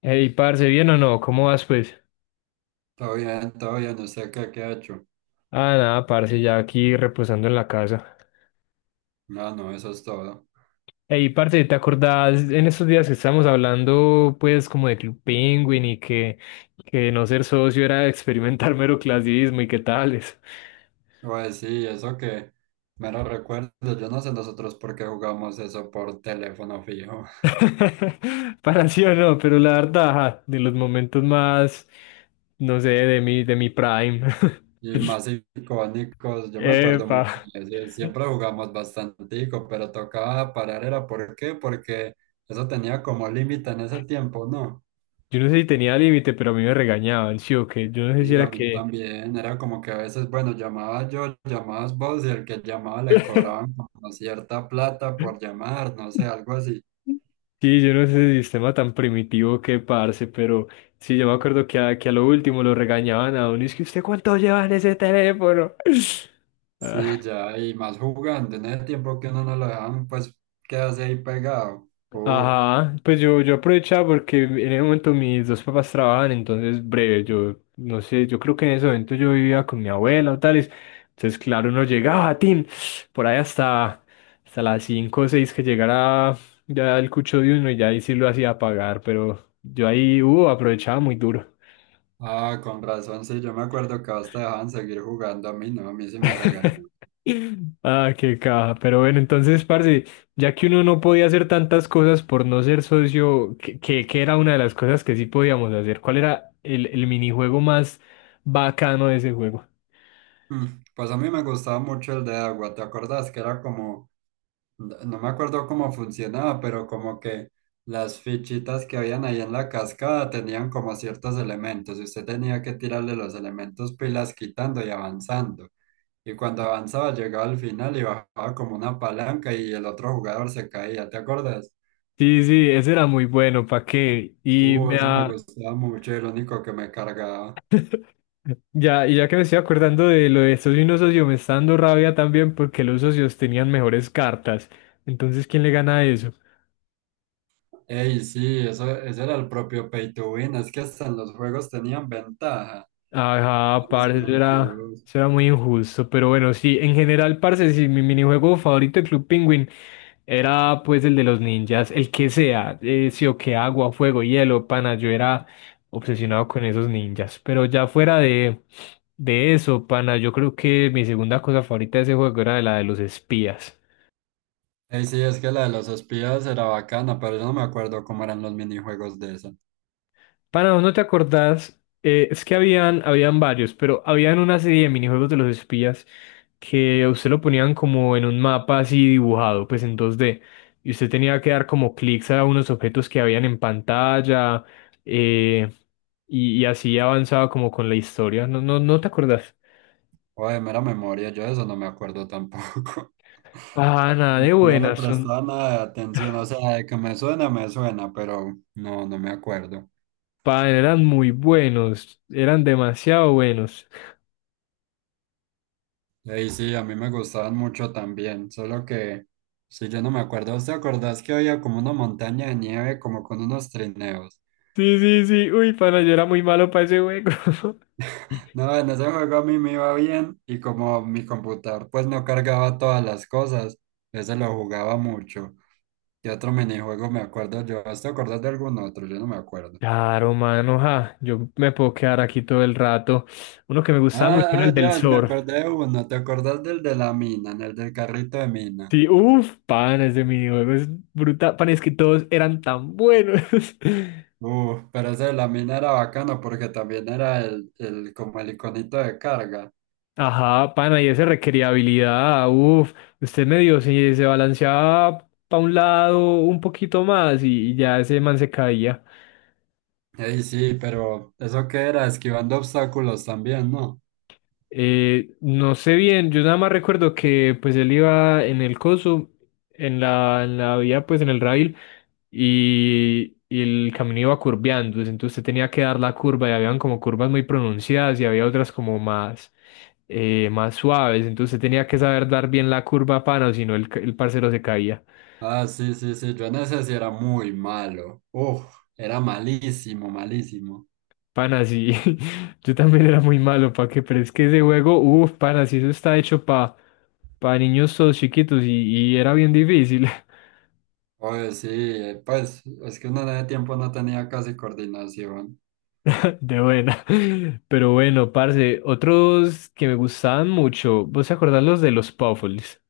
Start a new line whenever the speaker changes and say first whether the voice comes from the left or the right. left: Ey, parce, ¿bien o no? ¿Cómo vas, pues?
right: Todo bien, ¿usted qué, ha hecho?
left: Ah, nada, parce, ya aquí reposando en la casa.
right: Ah, no, eso es todo.
left: Ey, parce, ¿te acordás en estos días que estábamos hablando, pues, como de Club Penguin y que no ser socio era experimentar mero clasismo y qué tales?
right: Pues sí, eso que me lo recuerdo. Yo no sé nosotros por qué jugamos eso por teléfono fijo.
left: Para sí o no, pero la verdad, ajá, de los momentos más, no sé, de mi prime.
right: Y más icónicos, yo me acuerdo
left: Epa.
right: mucho de ese, siempre jugamos bastantico, pero tocaba parar, ¿era por qué? Porque eso tenía como límite en ese tiempo, ¿no?
left: Yo no sé si tenía límite, pero a mí me regañaban, sí o qué. Yo no sé si
right: Y a
left: era
right: mí
left: que...
right: también, era como que a veces, bueno, llamaba yo, llamabas vos y el que llamaba le cobraban como cierta plata por llamar, no sé, algo así.
left: Sí, yo no sé ese sistema tan primitivo que parce, pero sí, yo me acuerdo que a lo último lo regañaban a uno, y es que usted cuánto lleva en ese teléfono. Ah,
right: Sí, ya, y más jugando, en ese tiempo que uno no lo dejan, pues quedarse ahí pegado. Uf.
left: ajá, pues yo aprovechaba porque en ese momento mis dos papás trabajaban, entonces breve, yo no sé, yo creo que en ese momento yo vivía con mi abuela o tales, entonces claro, uno llegaba, tin, por ahí hasta, hasta las 5 o 6 que llegara ya el cucho de uno y ya ahí sí lo hacía pagar, pero yo ahí, aprovechaba muy duro.
right: Ah, con razón, sí, yo me acuerdo que hasta dejaban seguir jugando, a mí no, a mí sí me regañó.
left: Ah, qué caja. Pero bueno, entonces, parce, ya que uno no podía hacer tantas cosas por no ser socio, que era una de las cosas que sí podíamos hacer. ¿Cuál era el minijuego más bacano de ese juego?
right: Mm. Pues a mí me gustaba mucho el de agua, ¿te acordás? Que era como, no me acuerdo cómo funcionaba, pero como que las fichitas que habían ahí en la cascada tenían como ciertos elementos y usted tenía que tirarle los elementos pilas quitando y avanzando. Y cuando avanzaba, llegaba al final y bajaba como una palanca y el otro jugador se caía, ¿te acuerdas?
left: Sí, sí, ese era muy bueno, ¿pa qué? Y me
right: Ese me
left: da,
right: gustaba mucho, era el único que me cargaba.
left: ya, y ya que me estoy acordando de lo de socio y no socio, me está dando rabia también porque los socios tenían mejores cartas. Entonces, ¿quién le gana a eso?
right: Ey, sí, eso, ese era el propio pay to win, es que hasta en los juegos tenían ventaja.
left: Ajá,
right: Los
left: parce, eso era,
right: conchudos.
left: eso era muy injusto, pero bueno, sí, en general, parce, sí, mi minijuego favorito de Club Penguin era pues el de los ninjas, el que sea, sí o que agua, fuego, hielo, pana, yo era obsesionado con esos ninjas, pero ya de eso, pana, yo creo que mi segunda cosa favorita de ese juego era la de los espías.
right: Ey, sí, es que la de los espías era bacana, pero yo no me acuerdo cómo eran los minijuegos de esa.
left: Para ¿no te acordás? Es que habían varios, pero habían una serie de minijuegos de los espías que a usted lo ponían como en un mapa así dibujado, pues en dos d, y usted tenía que dar como clics a unos objetos que habían en pantalla, eh, y así avanzaba como con la historia. No, no, ¿no te acordás?
right: O de mera memoria, yo de eso no me acuerdo tampoco.
left: Pana
right: Como
left: de
right: que no le
left: buenas, son,
right: prestaba nada de atención, o sea, de que me suena, pero no, no me acuerdo.
left: pana, eran muy buenos, eran demasiado buenos.
right: Ey, sí, a mí me gustaban mucho también, solo que si yo no me acuerdo, ¿usted acordás que había como una montaña de nieve como con unos trineos?
left: Sí, sí, sí, uy, pana, yo era muy malo para ese juego.
right: No, en ese juego a mí me iba bien y como mi computador pues no cargaba todas las cosas, ese lo jugaba mucho. ¿Qué otro minijuego me acuerdo yo? ¿Usted acordás de algún otro? Yo no me acuerdo.
left: Claro, mano, ja, yo me puedo quedar aquí todo el rato. Uno que me gustaba
right: Ah,
left: mucho era el
right: ah,
left: del
right: ya, me
left: surf.
right: acordé de uno, ¿te acordás del de la mina, en el del carrito de mina?
left: Sí, uff, pan, ese minijuego es brutal. Pan, es que todos eran tan buenos.
right: Pero ese de la mina era bacano porque también era el como el iconito de carga.
left: Ajá, pana, y ese requería habilidad. Uf, usted medio se balanceaba para un lado un poquito más y ya ese man se caía.
right: Ey, sí, pero eso que era esquivando obstáculos también, ¿no?
left: No sé bien, yo nada más recuerdo que pues él iba en el coso, en la vía, pues en el rail. Y el camino iba curveando, entonces usted tenía que dar la curva y habían como curvas muy pronunciadas y había otras como más, más suaves, entonces usted tenía que saber dar bien la curva, pana, o si no el, el parcero se caía.
right: Ah, sí, sí, sí, yo en ese sí era muy malo. Uf, era malísimo, malísimo.
left: Pana, sí, yo también era muy malo, pa' que, pero es que ese juego, uff, pana, sí, eso está hecho pa' para niños todos chiquitos y era bien difícil.
right: Oye, sí, pues es que uno de tiempo no tenía casi coordinación.
left: De buena. Pero bueno, parce, otros que me gustaban mucho, ¿vos te acordás los de los Puffles?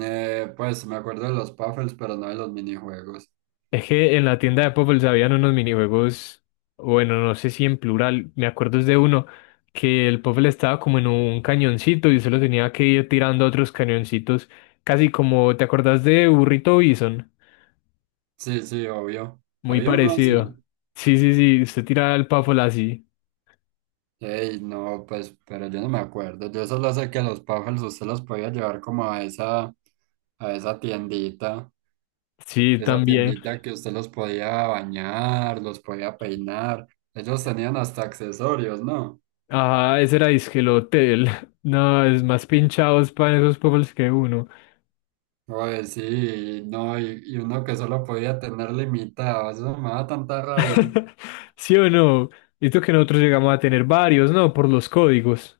right: Pues me acuerdo de los puffles, pero no de los minijuegos.
left: Es que en la tienda de Popple habían unos minijuegos, bueno, no sé si en plural, me acuerdo es de uno, que el Popple estaba como en un cañoncito y solo tenía que ir tirando otros cañoncitos, casi como, ¿te acordás de Burrito Bison?
right: Sí, sí, obvio.
left: Muy
right: Había uno así.
left: parecido. Sí, sí, sí, usted tiraba el Puffle así.
right: Ey, no, pues, pero yo no me acuerdo. Yo solo sé que los puffles usted los podía llevar como a esa tiendita.
left: Sí,
right: Esa
left: también.
right: tiendita que usted los podía bañar, los podía peinar. Ellos tenían hasta accesorios, ¿no?
left: Ajá, ese era disque el hotel. No, es más pinchados para esos Puffles que uno.
right: Oye, sí, no, y uno que solo podía tener limitado. Eso me da tanta rabia.
left: ¿Sí o no? Esto que nosotros llegamos a tener varios, ¿no? Por los códigos.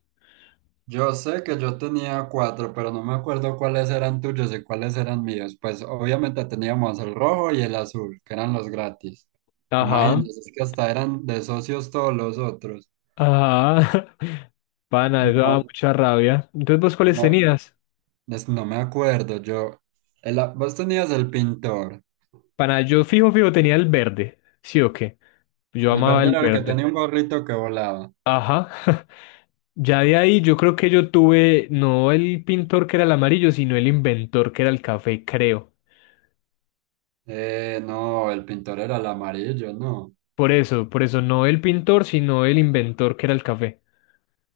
right: Yo sé que yo tenía cuatro, pero no me acuerdo cuáles eran tuyos y cuáles eran míos. Pues obviamente teníamos el rojo y el azul, que eran los gratis.
left: Ajá.
right: Imagínense, es que hasta eran de socios todos los otros.
left: Ah, pana, eso daba
right: No,
left: mucha rabia. Entonces, ¿vos cuáles
right: no,
left: tenías?
right: no me acuerdo. Yo, vos tenías el pintor.
left: Pana, yo tenía el verde. ¿Sí o qué? Yo
right: El
left: amaba
right: verde
left: el
right: era el que
left: verde.
right: tenía un gorrito que volaba.
left: Ajá. Ya de ahí yo creo que yo tuve no el pintor que era el amarillo, sino el inventor que era el café, creo.
right: No, el pintor era el amarillo, no.
left: Por eso no el pintor, sino el inventor que era el café.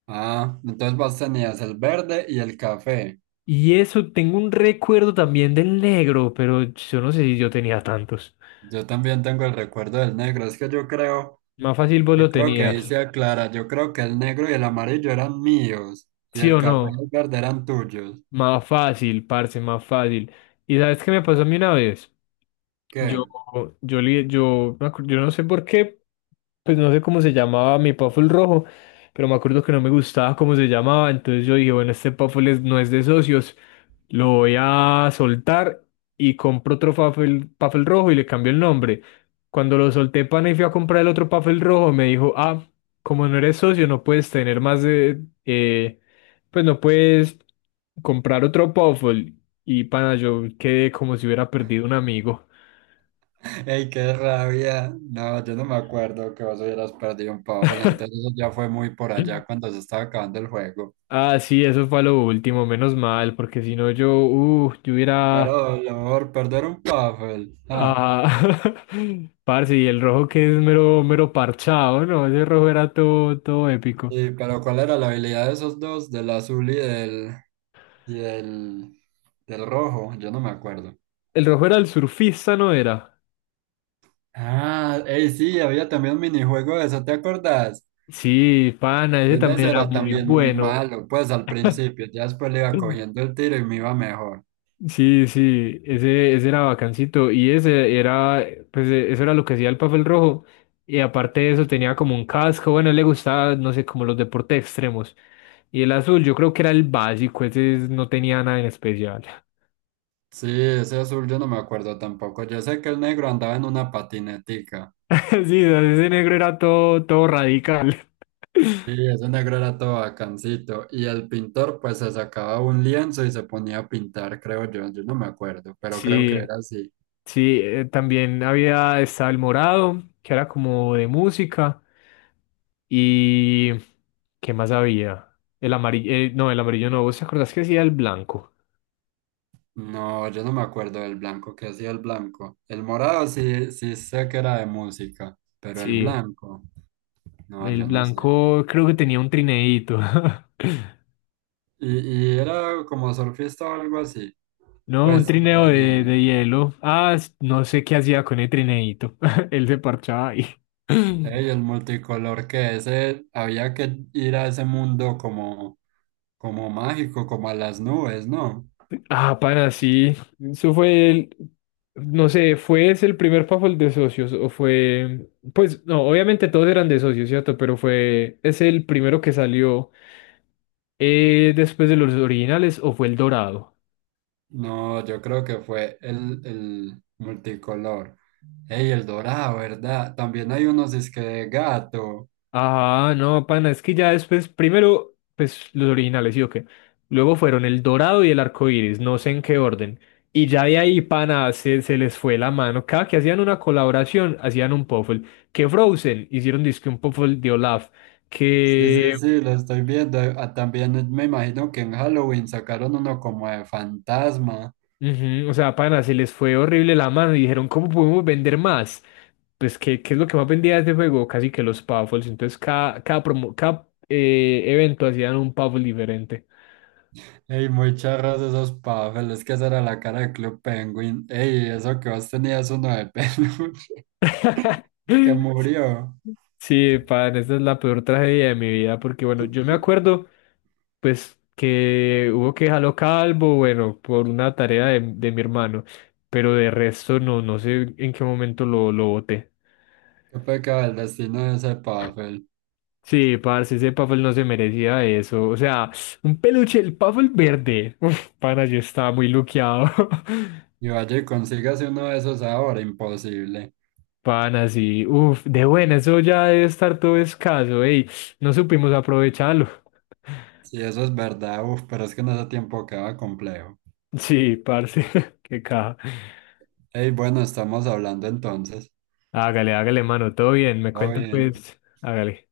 right: Ah, entonces vos tenías el verde y el café.
left: Y eso, tengo un recuerdo también del negro, pero yo no sé si yo tenía tantos.
right: Yo también tengo el recuerdo del negro. Es que
left: Más fácil vos
right: yo
left: lo
right: creo que ahí se
left: tenías,
right: aclara. Yo creo que el negro y el amarillo eran míos y
left: ¿sí
right: el
left: o
right: café y el
left: no?
right: verde eran tuyos.
left: Más fácil, parce, más fácil. ¿Y sabes qué me pasó a mí una vez?
right: ¿Qué?
left: Yo, yo, li- yo, me acu- yo no sé por qué, pues no sé cómo se llamaba mi Puffle rojo, pero me acuerdo que no me gustaba cómo se llamaba, entonces yo dije, bueno, este Puffle no es de socios, lo voy a soltar y compro otro Puffle, Puffle rojo y le cambio el nombre. Cuando lo solté, pana, y fui a comprar el otro Puffle rojo, me dijo, ah, como no eres socio, no puedes tener más de, pues no puedes comprar otro Puffle. Y pana, yo quedé como si hubiera perdido un amigo.
right: ¡Ey, qué rabia! No, yo no me acuerdo que vos hubieras perdido un pavo. Entonces eso ya fue muy por allá cuando se estaba acabando el juego.
left: Ah, sí, eso fue a lo último, menos mal, porque si no yo, yo hubiera,
right: Pero lo mejor perder un Puffle. Ah.
left: ah, parce, y el rojo que es mero parchado, ¿no? Ese rojo era todo, todo épico.
right: Sí, pero ¿cuál era la habilidad de esos dos? Del azul y del, del rojo. Yo no me acuerdo.
left: El rojo era el surfista, ¿no era?
right: Ah, hey, sí, había también un minijuego de eso, ¿te acordás?
left: Sí, pana, ese
right: Yo en
left: también
right: ese
left: era
right: era
left: muy
right: también muy
left: bueno.
right: malo, pues al principio, ya después le iba cogiendo el tiro y me iba mejor.
left: Sí, sí, ese era bacancito y ese era, pues eso era lo que hacía el papel rojo y aparte de eso tenía como un casco, bueno, a él le gustaba, no sé, como los deportes extremos y el azul yo creo que era el básico, no tenía nada en especial.
right: Sí, ese azul yo no me acuerdo tampoco. Yo sé que el negro andaba en una patinetica.
left: Sí, o sea, ese negro era todo, todo radical.
right: Sí, ese negro era todo bacancito. Y el pintor pues se sacaba un lienzo y se ponía a pintar, creo yo. Yo no me acuerdo, pero creo que
left: Sí.
right: era así.
left: Sí, también había estaba el morado, que era como de música. ¿Y qué más había? El amarillo, no, el amarillo no. ¿Vos te acordás que hacía el blanco?
right: No, yo no me acuerdo del blanco, que hacía el blanco. El morado sí, sí sé que era de música, pero el
left: Sí,
right: blanco, no,
left: el
right: yo no sé.
left: blanco creo que tenía un trineíto.
right: Y era como surfista o algo así.
left: No, un
right: Pues, pero
left: trineo
right: de niño.
left: de hielo. Ah, no sé qué hacía con el trineíto. Él se parchaba ahí.
right: Ey, el multicolor que ese, había que ir a ese mundo como, como mágico, como a las nubes, ¿no?
left: Ah, pana, sí. Eso fue el, no sé, ¿fue ese el primer Puffle de socios? O fue, pues no, obviamente todos eran de socios, ¿cierto? Pero fue es el primero que salió después de los originales, o fue el dorado.
right: No, yo creo que fue el multicolor. Ey, el dorado, ¿verdad? También hay unos disque de gato.
left: Ah, no, pana, es que ya después, primero, pues los originales, ¿sí o qué? Luego fueron El Dorado y El Arco Iris, no sé en qué orden. Y ya de ahí, pana, se les fue la mano. Cada que hacían una colaboración, hacían un Puffle. Que Frozen hicieron disque un Puffle de Olaf.
right: Sí, sí,
left: Que,
right: sí, lo estoy viendo. Ah, también me imagino que en Halloween sacaron uno como de fantasma.
left: ujú, o sea, pana, se les fue horrible la mano y dijeron, ¿cómo podemos vender más? Pues, ¿qué es lo que más vendía de este juego? Casi que los Puffles. Entonces, cada evento hacían un Puffle diferente.
right: Ey, muy charros esos pavos, es que esa era la cara de Club Penguin. Ey, eso que vos tenías uno de peluche que murió.
left: Sí, pan, esa es la peor tragedia de mi vida, porque bueno, yo me acuerdo, pues, que hubo que dejarlo calvo, bueno, por una tarea de mi hermano, pero de resto no, no sé en qué momento lo boté.
right: Qué pecado el destino de ese Pavel.
left: Sí, parce, ese Puffle no se merecía eso. O sea, un peluche, el Puffle verde. Uf, pana, yo estaba muy luqueado.
right: Y vaya y consígase uno de esos ahora, imposible.
left: Pan así, uff, de buena, eso ya debe estar todo escaso, ey, no supimos aprovecharlo.
right: Si eso es verdad, uff, pero es que en ese tiempo queda complejo.
left: Sí, parce, qué caja.
right: Ey, bueno, estamos hablando entonces.
left: Hágale, hágale, mano, todo bien, me
right: Todo
left: cuenta
right: bien.
left: pues, hágale.